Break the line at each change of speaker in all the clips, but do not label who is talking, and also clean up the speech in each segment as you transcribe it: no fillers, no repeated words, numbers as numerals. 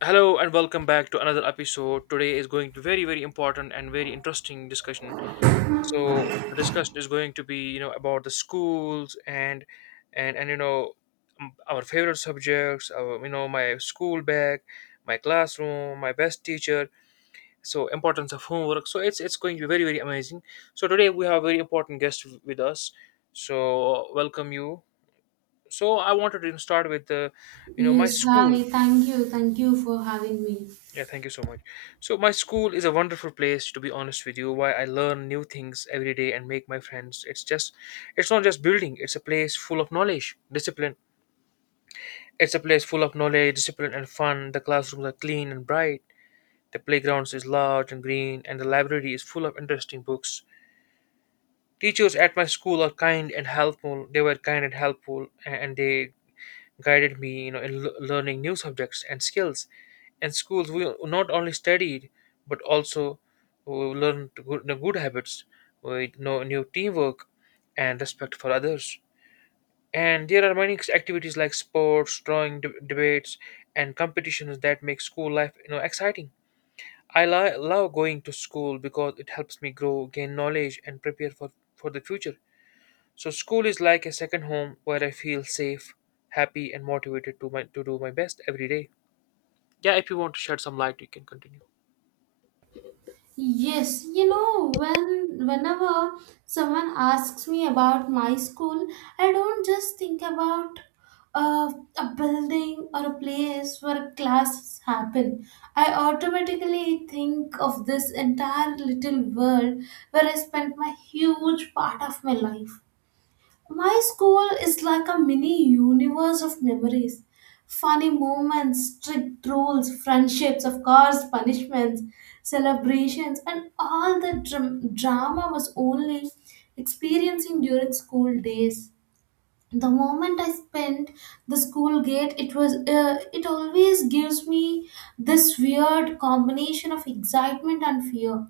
Hello and welcome back to another episode. Today is going to be very very important and very interesting discussion. So the discussion is going to be you know about the schools and you know our favorite subjects, our, you know my school bag, my classroom, my best teacher. So importance of homework. So it's going to be very very amazing. So today we have a very important guest with us. So welcome you. So I wanted to start with the you know my
Yes,
school.
hi. Thank you. Thank you for having me.
Yeah, thank you so much. So my school is a wonderful place, to be honest with you, where I learn new things every day and make my friends. It's just it's not just building, it's a place full of knowledge, discipline. It's a place full of knowledge, discipline and fun. The classrooms are clean and bright. The playgrounds is large and green, and the library is full of interesting books. Teachers at my school are kind and helpful. They were kind and helpful and they guided me you know in learning new subjects and skills. In schools we not only studied but also we learned good, the good habits, we know new teamwork and respect for others. And there are many activities like sports, drawing, debates and competitions that make school life you know exciting. I love going to school because it helps me grow, gain knowledge and prepare for the future. So school is like a second home where I feel safe, happy, and motivated to my to do my best every day. Yeah, if you want to shed some light, you can continue.
Yes, you know, whenever someone asks me about my school, I don't just think about uh, a building or a place where classes happen. I automatically think of this entire little world where I spent my huge part of my life. My school is like a mini universe of memories. Funny moments, strict rules, friendships, of course, punishments, celebrations, and all the drama was only experiencing during school days. The moment I spent the school gate, it always gives me this weird combination of excitement and fear.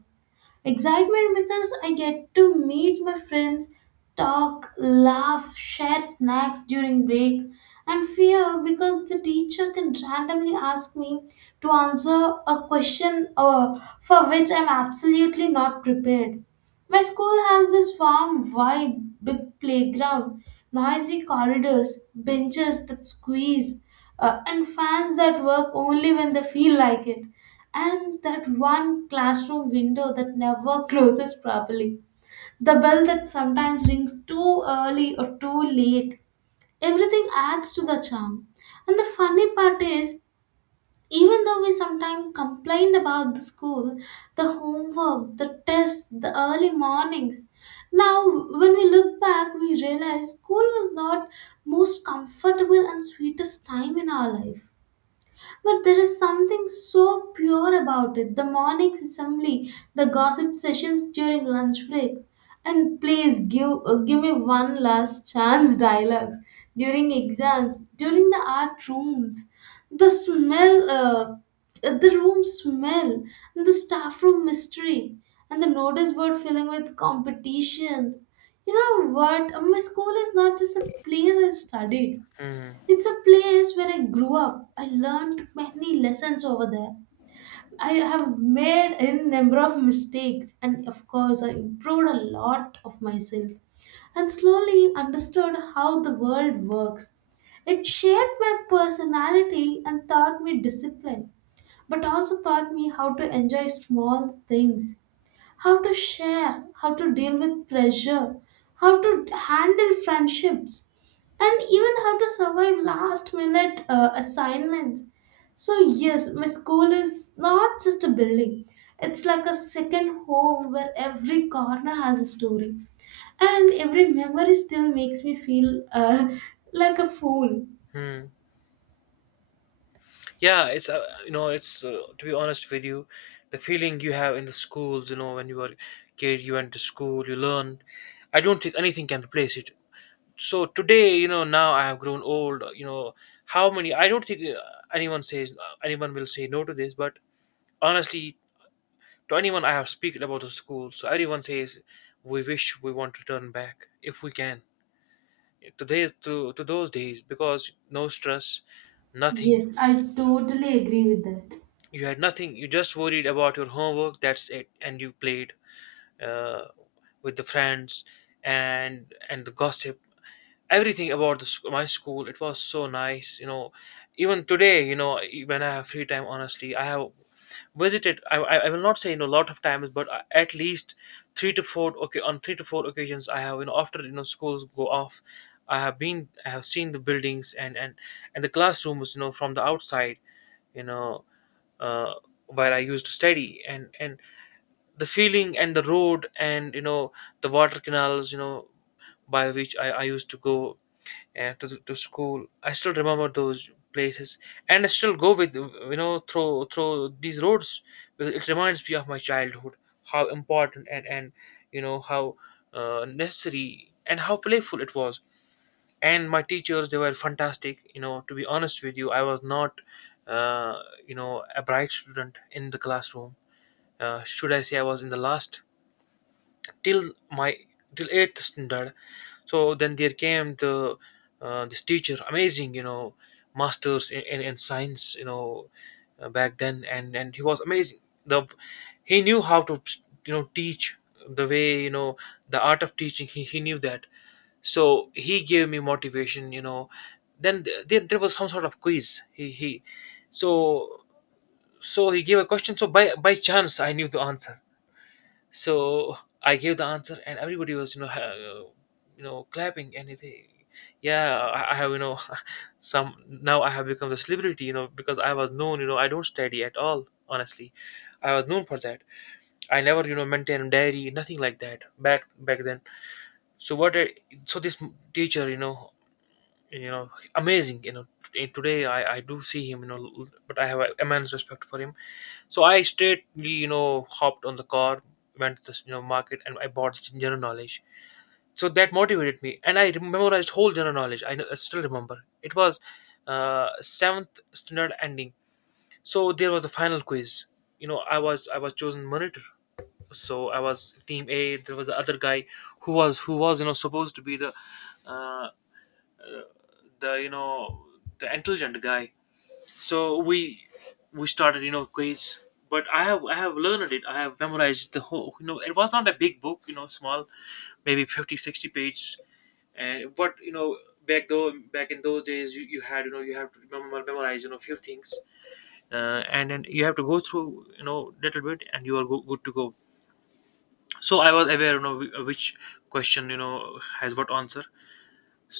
Excitement because I get to meet my friends, talk, laugh, share snacks during break, and fear because the teacher can randomly ask me to answer a question for which I'm absolutely not prepared. My school has this farm vibe, big playground, noisy corridors, benches that squeeze, and fans that work only when they feel like it and that one classroom window that never closes properly, the bell that sometimes rings too early or too late. Everything adds to the charm. And the funny part is, even though we sometimes complained about the school, the homework, the tests, the early mornings, now when we look back, we realize school was not most comfortable and sweetest time in our life. But there is something so pure about it the morning assembly, the gossip sessions during lunch break. And please give, give me one last chance dialogues during exams, during the art rooms. The smell, the room smell, and the staff room mystery, and the notice board filling with competitions. You know what? My school is not just a place I studied.
Hmm.
It's a place where I grew up. I learned many lessons over there. I have made a number of mistakes, and of course, I improved a lot of myself and slowly understood how the world works. It shaped my personality and taught me discipline, but also taught me how to enjoy small things how to share, how to deal with pressure, how to handle friendships, and even how to survive last minute assignments. So, yes, my school is not just a building, it's like a second home where every corner has a story. And every memory still makes me feel like a fool.
Hmm. Yeah, it's you know, it's to be honest with you, the feeling you have in the schools, you know, when you were kid, you went to school, you learned. I don't think anything can replace it. So today, you know, now I have grown old. You know, how many? I don't think anyone says anyone will say no to this, but honestly, to anyone I have spoken about the school, so everyone says we wish we want to turn back if we can to days to those days because no stress, nothing.
Yes, I totally agree with that.
You had nothing. You just worried about your homework. That's it, and you played. uh, with the friends and the gossip, everything about my school, it was so nice you know. Even today you know, when I have free time, honestly I have visited I will not say you know a lot of times, but at least three to four, okay, on three to four occasions I have you know after you know schools go off, I have been, I have seen the buildings and the classrooms you know from the outside, you know, uh, where I used to study, and the feeling and the road and you know the water canals you know by which I used to go, to school. I still remember those places and I still go with you know through these roads because it reminds me of my childhood, how important and you know how necessary and how playful it was. And my teachers, they were fantastic you know. To be honest with you, I was not uh, you know a bright student in the classroom. Should I say I was in the last till my till eighth standard. So then there came the this teacher, amazing, you know, masters in science, you know, back then, and he was amazing. The he knew how to you know teach the way you know the art of teaching. He knew that. So he gave me motivation you know. Then there was some sort of quiz he so so he gave a question. So by chance I knew the answer. So I gave the answer, and everybody was, you know, you know, clapping, and they, yeah, I have, you know, some now I have become the celebrity, you know, because I was known, you know, I don't study at all, honestly. I was known for that. I never, you know, maintained a diary, nothing like that back then. So what? I, so this teacher, you know, amazing, you know. Today I do see him, you know, but I have immense respect for him. So I straightly, you know, hopped on the car, went to the you know market, and I bought general knowledge. So that motivated me, and I memorized whole general knowledge. I, know, I still remember it was seventh standard ending. So there was a final quiz. You know, I was chosen monitor, so I was team A. There was the other guy who was you know supposed to be uh, uh, the you know the intelligent guy. So we started you know quiz, but i have learned it, I have memorized the whole, you know, it was not a big book you know, small, maybe fifty sixty 60 page, and but you know back though back in those days, you had you know, you have to remember, memorize you know few things, and then you have to go through you know little bit and you are go, good to go. So I was aware you know which question you know has what answer.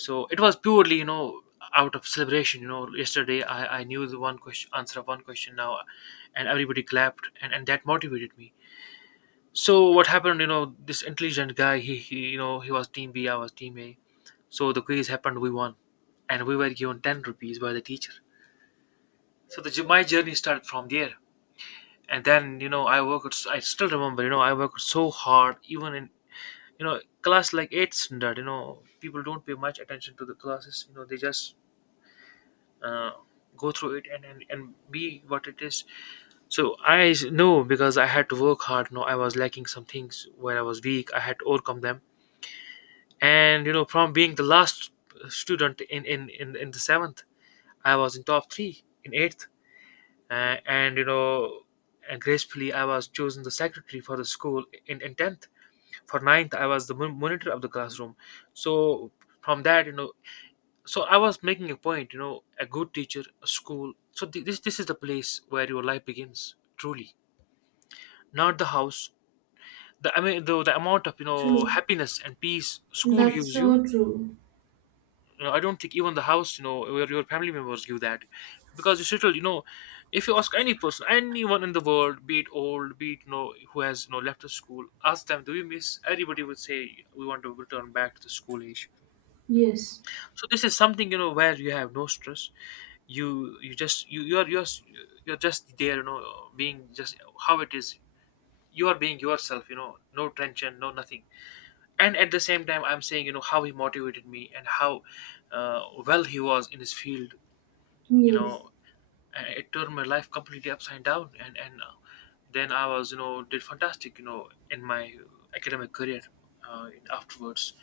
So it was purely you know out of celebration, you know yesterday i knew the one question answer of one question now. And everybody clapped and that motivated me. So what happened you know, this intelligent guy, he you know, he was team B, I was team A. So the quiz happened, we won, and we were given 10 rupees by the teacher. So the my journey started from there. And then you know I worked, I still remember you know I worked so hard even in you know class like 8 standard, you know people don't pay much attention to the classes. You know they just uh, go through it and, and be what it is. So i know because I had to work hard. No, I was lacking some things where I was weak, I had to overcome them. And you know from being the last student in the seventh, I was in top three in eighth, and you know, and gracefully I was chosen the secretary for the school in 10th. For ninth, I was the monitor of the classroom. So from that you know, so I was making a point you know, a good teacher, a school. So this this is the place where your life begins truly, not the house. The, I mean, the amount of you know
True.
happiness and peace school
That's
gives you.
so true.
You know I don't think even the house you know, where your family members give that, because you settle you know. If you ask any person, anyone in the world, be it old, be it you know who has you know left the school, ask them, do you miss, everybody would say we want to return back to the school age.
Yes.
So this is something you know where you have no stress. You just you you're just there. You know, being just how it is. You are being yourself. You know, no tension, no nothing. And at the same time, I'm saying you know how he motivated me and how uh, well he was in his field. You
Yes.
know, and it turned my life completely upside down. And then I was you know did fantastic. You know, in my academic career afterwards.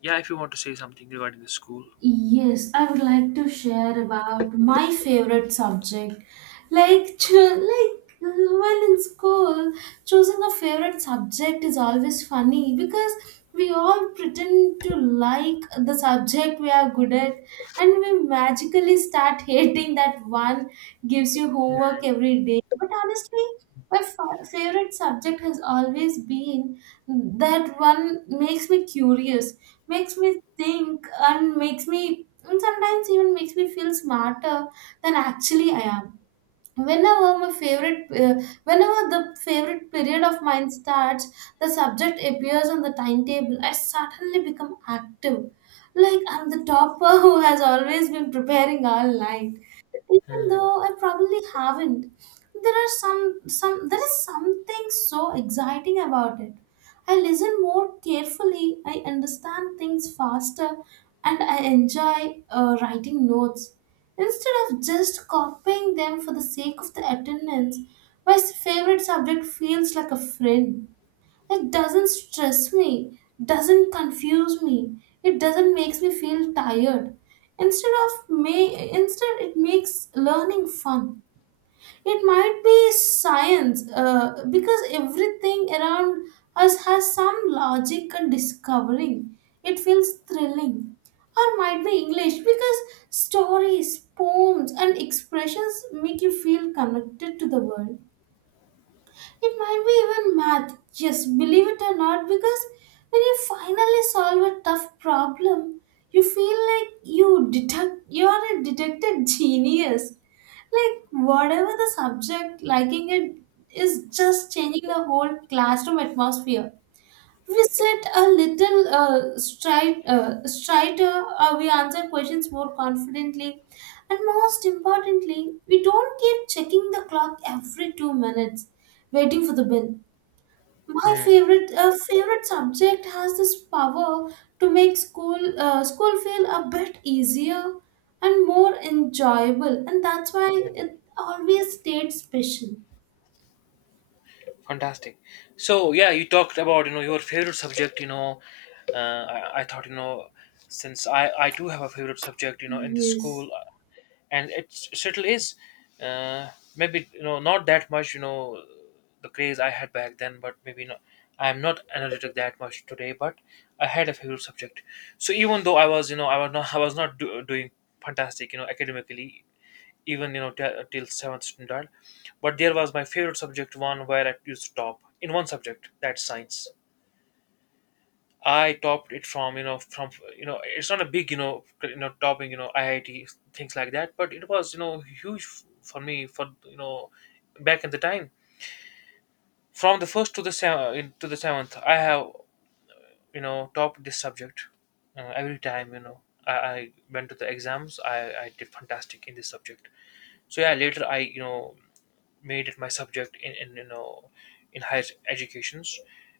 Yeah, if you want to say something regarding the school.
Yes, I would like to share about my favorite subject, like when in school choosing a favorite subject is always funny because we all pretend to like the subject we are good at and we magically start hating that one gives you homework every day but honestly my favorite subject has always been that one makes me curious makes me think and makes me and sometimes even makes me feel smarter than actually I am whenever my favorite uh, whenever the favorite period of mine starts the subject appears on the timetable I suddenly become active like I'm the topper who has always been preparing all night even
Hmm.
though I probably haven't, there is something so exciting about it. I listen more carefully, I understand things faster, and I enjoy writing notes instead of just copying them for the sake of the attendance. My favorite subject feels like a friend. It doesn't stress me, doesn't confuse me, it doesn't makes me feel tired. Instead of may instead it makes learning fun. It might be science because everything around us has some logic and discovering. It feels thrilling. Or might be English because stories, poems and expressions make you feel connected to the world. It might be even math, yes, believe it or not, because when you finally solve a tough problem, you feel like you are a detected genius. Like whatever the subject, liking it is just changing the whole classroom atmosphere we sit a little straighter, we answer questions more confidently, and most importantly, we don't keep checking the clock every 2 minutes, waiting for the bill. My
Hmm.
favorite uh, favorite subject has this power to make school feel a bit easier and more enjoyable, and that's why it always stayed special.
Fantastic. So yeah, you talked about you know your favorite subject. You know, I thought you know, since I do have a favorite subject. You know, in the
Yes,
school, and it still is. Uh, Maybe you know not that much. You know, the craze I had back then, but maybe not. I'm not analytic that much today, but I had a favorite subject. So even though I was you know I was not I was not do, doing fantastic. You know, academically, even you know till seventh standard, but there was my favorite subject, one where I used to top in one subject, that's science. I topped it from it's not a big topping IIT things like that, but it was huge f- for me for you know back in the time. From the first to the seventh, I have topped this subject every time. I went to the exams. I did fantastic in this subject. So yeah, later I made it my subject in in higher educations.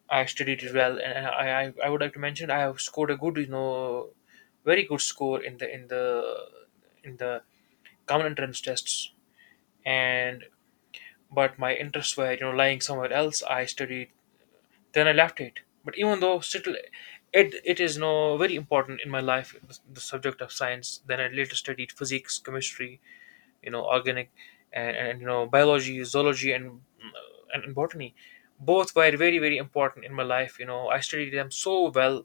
I studied it well, and I would like to mention I have scored a good, very good score in the common entrance tests. And, but my interests were, lying somewhere else. I studied, then I left it. But even though, still it is no very important in my life, the subject of science. Then I later studied physics, chemistry, organic and biology zoology, and botany. Both were very, very important in my life. I studied them so well,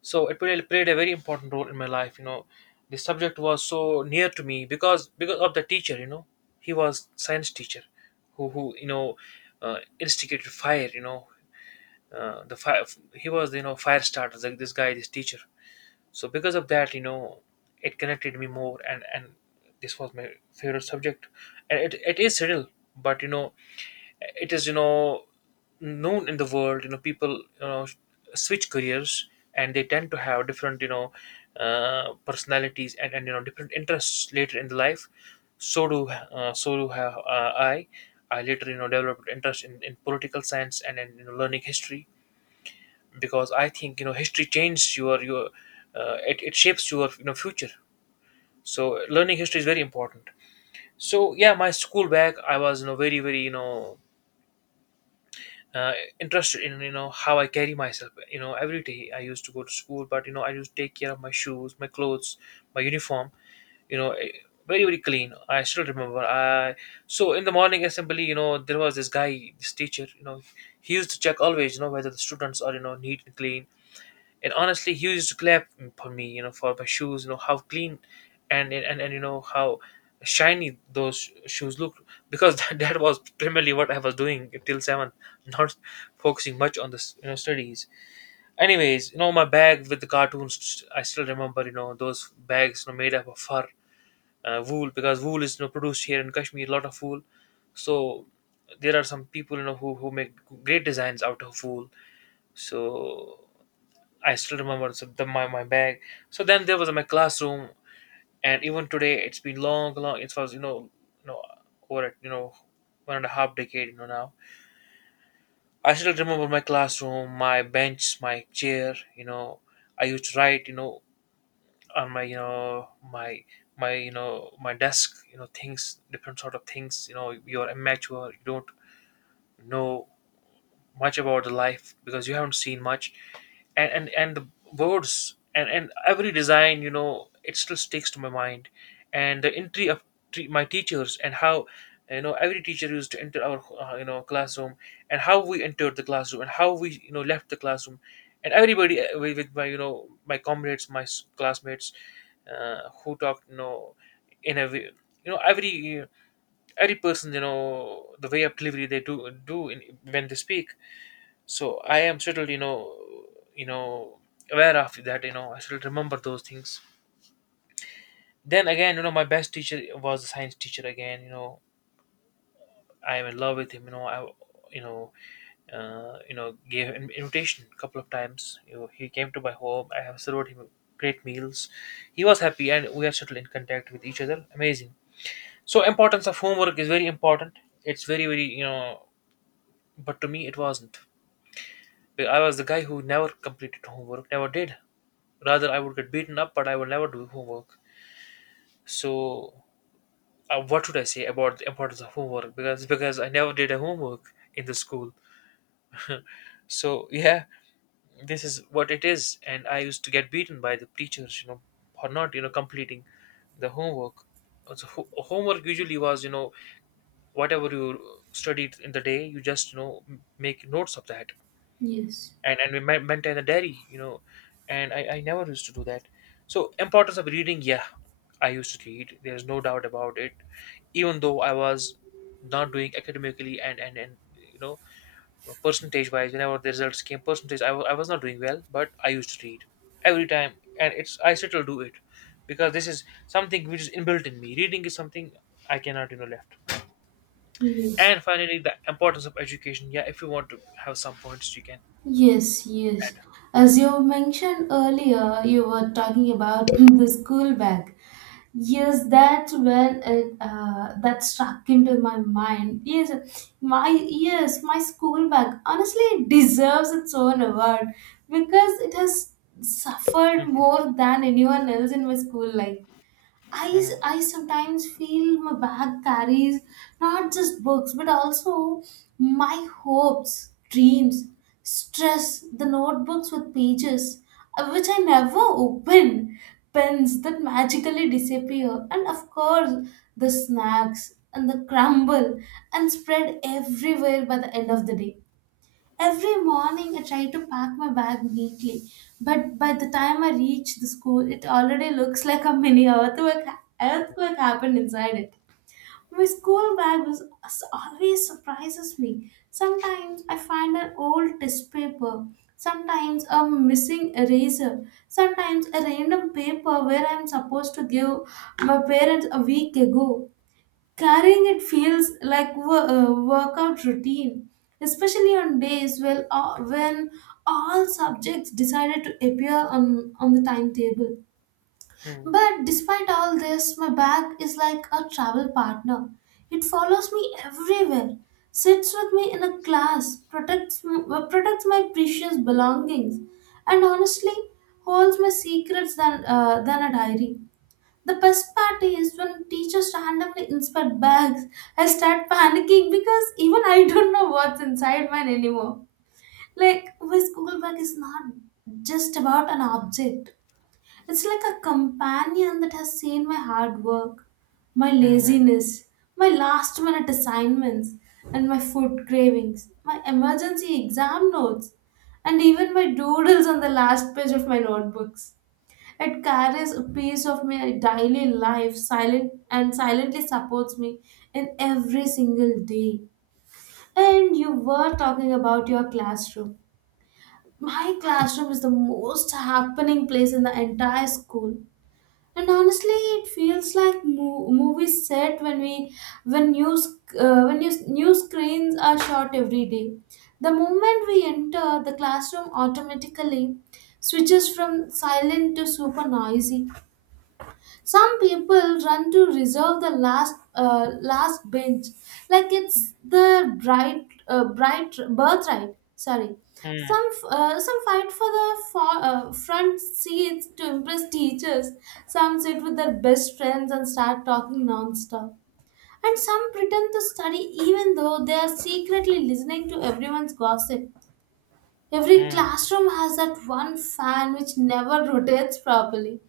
so it really played a very important role in my life. The subject was so near to me, because of the teacher. He was science teacher, who instigated fire, the fire. He was, fire starter, like this guy, this teacher. So because of that, it connected me more, and this was my favorite subject. And it is subtle, but it is, known in the world. People switch careers, and they tend to have different, personalities, and different interests later in the life. So do, so do have, I later developed interest in political science, and in, learning history. Because I think, history changes it shapes your, future. So learning history is very important. So yeah, my school bag, I was very very, uh, interested in how I carry myself. Every day I used to go to school, but I used to take care of my shoes, my clothes, my uniform. You know. eh, Very, very clean. I still remember, I so in the morning assembly, there was this guy, this teacher, he used to check always whether the students are, neat and clean. And honestly, he used to clap for me, for my shoes, how clean and how shiny those shoes looked, because that was primarily what I was doing till seventh, not focusing much on the studies. Anyways, my bag with the cartoons, I still remember, those bags, made up of fur, wool, because wool is produced here in Kashmir, a lot of wool. So there are some people, who make great designs out of wool. So I still remember, so my bag. So then there was my classroom, and even today it's been long, long. It was, you know, over, one and a half decade, now. I still remember my classroom, my bench, my chair. I used to write, on my desk, things, different sort of things. You're immature, you don't know much about the life because you haven't seen much, and the words, and every design, it still sticks to my mind, and the entry of my teachers, and how every teacher used to enter our, classroom and how we entered the classroom, and how we left the classroom, and everybody, with my, my comrades, my classmates, who talked, in a way, you know every every person, the way of delivery they do in, when they speak. So I am still, you know aware of that. I still remember those things. Then again, my best teacher was a science teacher again. I am in love with him. You know i you know uh, you know gave an invitation a couple of times. He came to my home, I have served him great meals. He was happy, and we are still in contact with each other. Amazing. So importance of homework is very important, it's very, very, but to me it wasn't. I was the guy who never completed homework, never did. Rather, I would get beaten up, but I would never do homework. So, what should I say about the importance of homework? Because I never did a homework in the school. So yeah, this is what it is, and I used to get beaten by the teachers, for not completing the homework. So homework usually was, whatever you studied in the day, you just make notes of that,
yes,
and we maintain a diary, and I never used to do that. So importance of reading, yeah, I used to read, there's no doubt about it. Even though I was not doing academically, and you know percentage wise, whenever the results came, percentage I was not doing well, but I used to read every time, and it's, I still do it, because this is something which is inbuilt in me, reading is something I cannot, left
yes.
and finally, the importance of education, yeah, if you want to have some points you can
Yes, yes.
add.
As you mentioned earlier, you were talking about the school bag. Yes, that's when that struck into my mind. Yes, my school bag honestly it deserves its own award because it has suffered
Mhm,
more than anyone else in my school life. I
mhm.
I sometimes feel my bag carries not just books but also my hopes, dreams, stress, the notebooks with pages which I never open, pens that magically disappear, and of course the snacks and the crumble and spread everywhere by the end of the day. Every morning I try to pack my bag neatly, but by the time I reach the school, it already looks like a mini earthquake, earthquake happened inside it. My school bag was always surprises me. Sometimes I find an old test paper, sometimes a missing eraser, sometimes a random paper where I'm supposed to give my parents a week ago. Carrying it feels like workout routine, especially on days when all subjects decided to appear on the timetable.
Hmm.
But despite all this, my bag is like a travel partner. It follows me everywhere, sits with me in a class, protects my precious belongings, and honestly holds my secrets than a diary. The best part is when teachers randomly inspect bags, I start panicking because even I don't know what's inside mine anymore. Like, my school bag is not just about an object, it's like a companion that has seen my hard work, my
Mhm.
laziness, my last minute assignments, and my food cravings, my emergency exam notes, and even my doodles on the last page of my notebooks. It carries a piece of my daily life silent and silently supports me in every single day. And you were talking about your classroom. My classroom is the most happening place in the entire school. And honestly, it feels like movie set when we when new screens are shot every day. The moment we enter, the classroom automatically switches from silent to super noisy some people run to reserve the last bench, like it's the bright birthright. Sorry,
Hmm.
some fight for the front seats to impress teachers. Some sit with their best friends and start talking nonstop. And some pretend to study even though they are secretly listening to everyone's gossip. Every
Hmm.
classroom has that one fan which never rotates properly.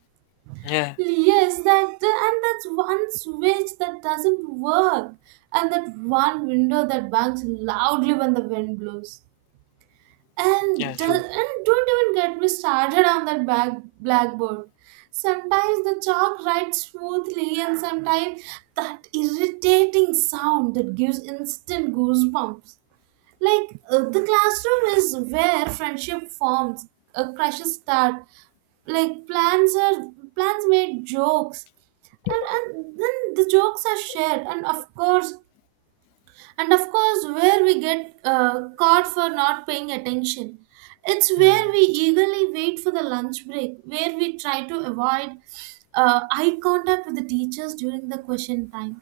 Yeah,
Yes, that and that's one switch that doesn't work, and that one window that bangs loudly when the wind blows.
yeah,
And do,
true.
and don't even get me started on that back blackboard. Sometimes the chalk writes smoothly, and sometimes that irritating sound that gives instant goosebumps. The classroom is where friendship forms, a crushes start, like plans made jokes and, and then the jokes are shared and of course, where we get caught for not paying attention. It's where
Hmm.
we eagerly wait for the lunch break, where we try to avoid eye contact with the teachers during the question time,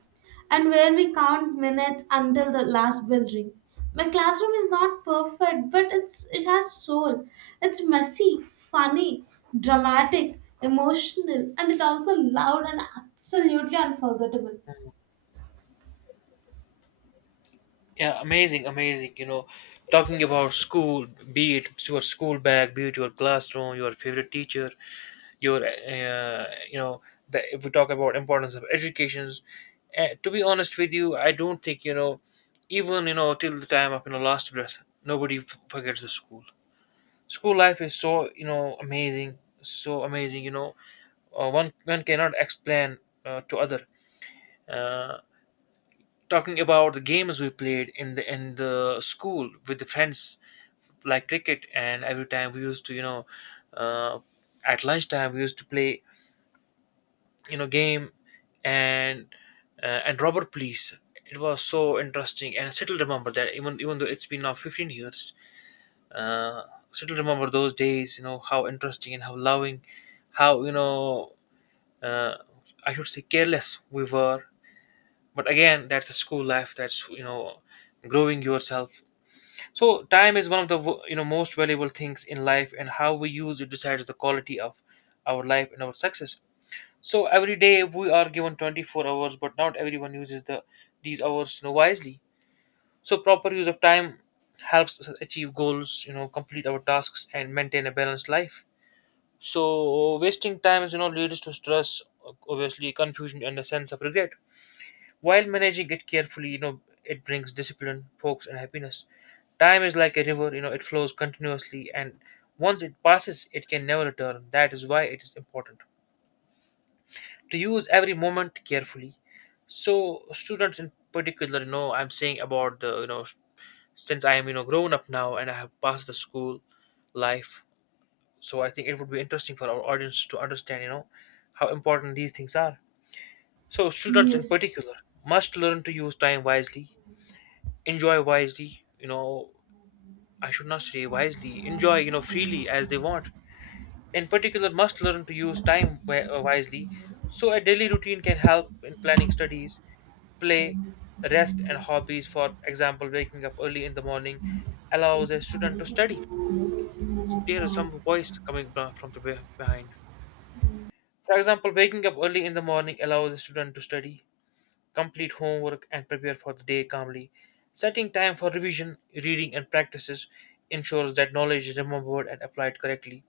and where we count minutes until the last bell ring. My classroom is not perfect, but it's it has soul. It's messy, funny, dramatic, emotional, and it's also loud and absolutely unforgettable.
Yeah, amazing, amazing. Talking about school, be it your school bag, be it your classroom, your favorite teacher, your, you know, if we talk about importance of educations, to be honest with you, I don't think, even, till the time of, last breath, nobody forgets the school. School life is so, amazing, so amazing, one cannot explain, to other. uh, Talking about the games we played in the school with the friends, like cricket, and every time we used to, uh, at lunchtime we used to play, game and and robber police. It was so interesting, and I still remember that. Even though it's been now 15 years, uh, still remember those days, how interesting and how loving, how, uh, I should say, careless we were. But again, that's a school life, that's, growing yourself. So time is one of the, most valuable things in life, and how we use it decides the quality of our life and our success. So every day we are given 24 hours, but not everyone uses these hours, wisely. So proper use of time helps us achieve goals, complete our tasks, and maintain a balanced life. So wasting time is, leads to stress, obviously, confusion, and a sense of regret, while managing it carefully, it brings discipline, focus, and happiness. Time is like a river, it flows continuously, and once it passes, it can never return. That is why it is important to use every moment carefully. So, students in particular, I'm saying about the, since I am, grown up now, and I have passed the school life, so I think it would be interesting for our audience to understand, how important these things are. So, students in
Yes.
particular must learn to use time wisely, enjoy wisely, you know I should not say wisely, enjoy, freely as they want. In particular, must learn to use time wisely. So a daily routine can help in planning studies, play, rest, and hobbies. For example, waking up early in the morning allows a student to study. There is some voice coming, from the behind. For example, waking up early in the morning allows a student to study, complete homework, and prepare for the day calmly. Setting time for revision, reading, and practices ensures that knowledge is remembered and applied correctly.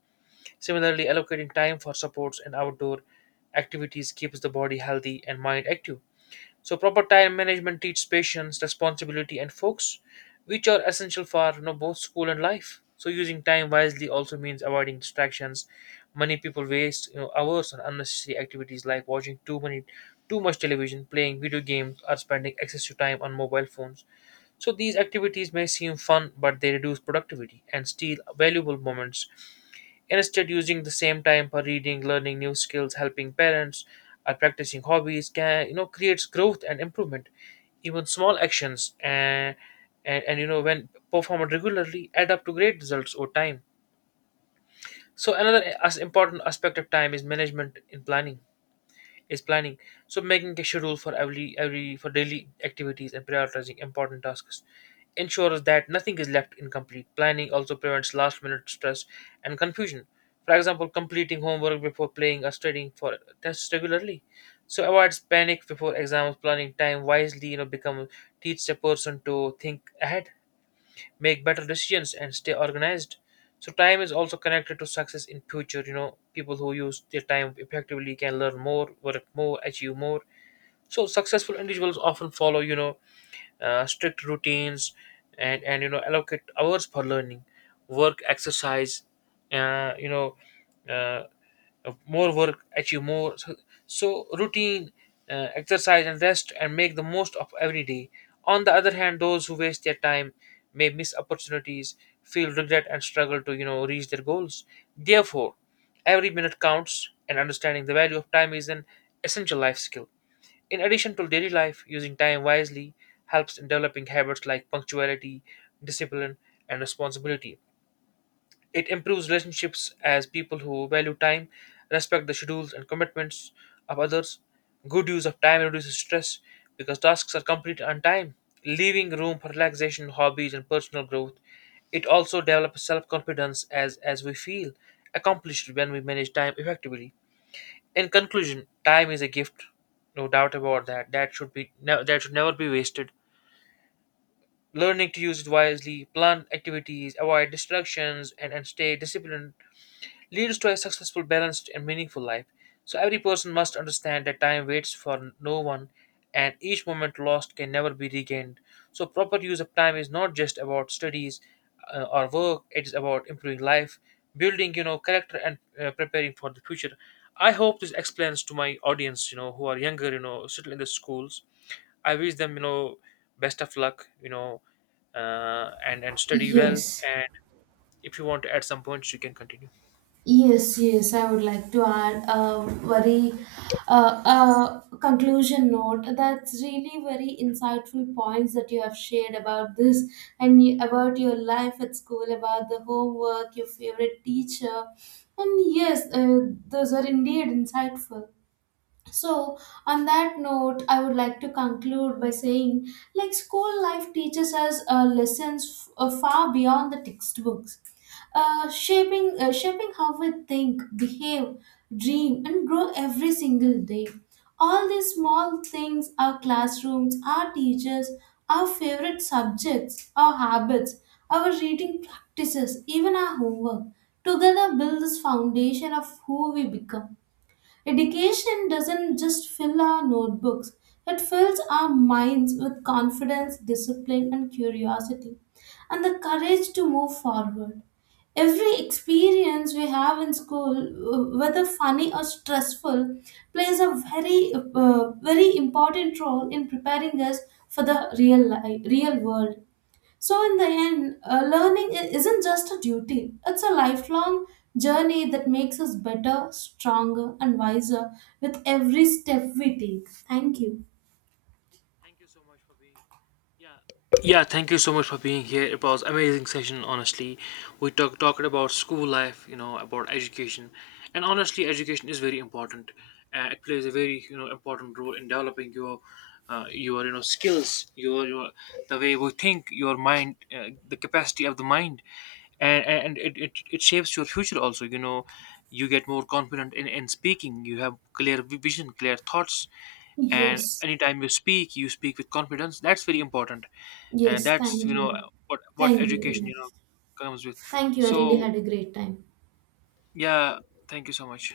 Similarly, allocating time for supports and outdoor activities keeps the body healthy and mind active. So proper time management teaches patience, responsibility, and focus, which are essential for, both school and life. So using time wisely also means avoiding distractions. Many people waste, hours on unnecessary activities like watching too much television, playing video games, or spending excessive time on mobile phones. So these activities may seem fun, but they reduce productivity and steal valuable moments. Instead, using the same time for reading, learning new skills, helping parents, or practicing hobbies can creates growth and improvement. Even small actions and when performed regularly add up to great results over time. So another as important aspect of time is management in planning is planning. So making a schedule for every for daily activities and prioritizing important tasks ensures that nothing is left incomplete. Planning also prevents last minute stress and confusion. For example, completing homework before playing or studying for tests regularly so avoids panic before exams. Planning time wisely, become teach a person to think ahead, make better decisions, and stay organized. So time is also connected to success in future. You know, people who use their time effectively can learn more, work more, achieve more. So successful individuals often follow, strict routines and allocate hours for learning, work, exercise you know uh, more work, achieve more. So, so routine, exercise, and rest, and make the most of every day. On the other hand, those who waste their time may miss opportunities, feel regret, and struggle to reach their goals. Therefore, every minute counts, and understanding the value of time is an essential life skill. In addition to daily life, using time wisely helps in developing habits like punctuality, discipline, and responsibility. It improves relationships, as people who value time respect the schedules and commitments of others. Good use of time reduces stress because tasks are completed on time, leaving room for relaxation, hobbies, and personal growth. It also develops self confidence, as we feel accomplished when we manage time effectively. In conclusion, time is a gift, no doubt about that, that should that should never be wasted. Learning to use it wisely, plan activities, avoid distractions, and stay disciplined leads to a successful, balanced, and meaningful life. So every person must understand that time waits for no one, and each moment lost can never be regained. So proper use of time is not just about studies or work, it is about improving life, building, character, and preparing for the future. I hope this explains to my audience, who are younger, still in the schools. I wish them, best of luck, and study well.
Yes.
And if you want to add some points, you can continue.
Yes, yes, I would like to add a very conclusion note. That's really very insightful points that you have shared about this and about your life at school, about the homework, your favorite teacher. And yes, those are indeed insightful. So, on that note, I would like to conclude by saying like school life teaches us lessons far beyond the textbooks, shaping how we think, behave, dream, and grow every single day. All these small things our classrooms, our teachers, our favorite subjects, our habits, our reading practices, even our homework together build this foundation of who we become. Education doesn't just fill our notebooks, it fills our minds with confidence, discipline, and curiosity, and the courage to move forward. Every experience we have in school, whether funny or stressful, plays a very important role in preparing us for the real life, real world. So, in the end, learning isn't just a duty, it's a lifelong journey that makes us better, stronger, and wiser with every step we take. Thank you.
Thank you so much for being, yeah. Yeah, thank you so much for being here. It was amazing session, honestly. We talked about school life, about education, and honestly, education is very important. It plays a very important role in developing your skills, your the way we think, your mind, the capacity of the mind, and it shapes your future also. You know, you get more confident in speaking. You have clear vision, clear thoughts, and
Yes,
anytime you speak with confidence. That's very important, and
yes,
that's
thank
you know
you.
what what
Thank
education,
you.
comes with.
Thank you. I really
So
had a great time.
yeah, thank you so much.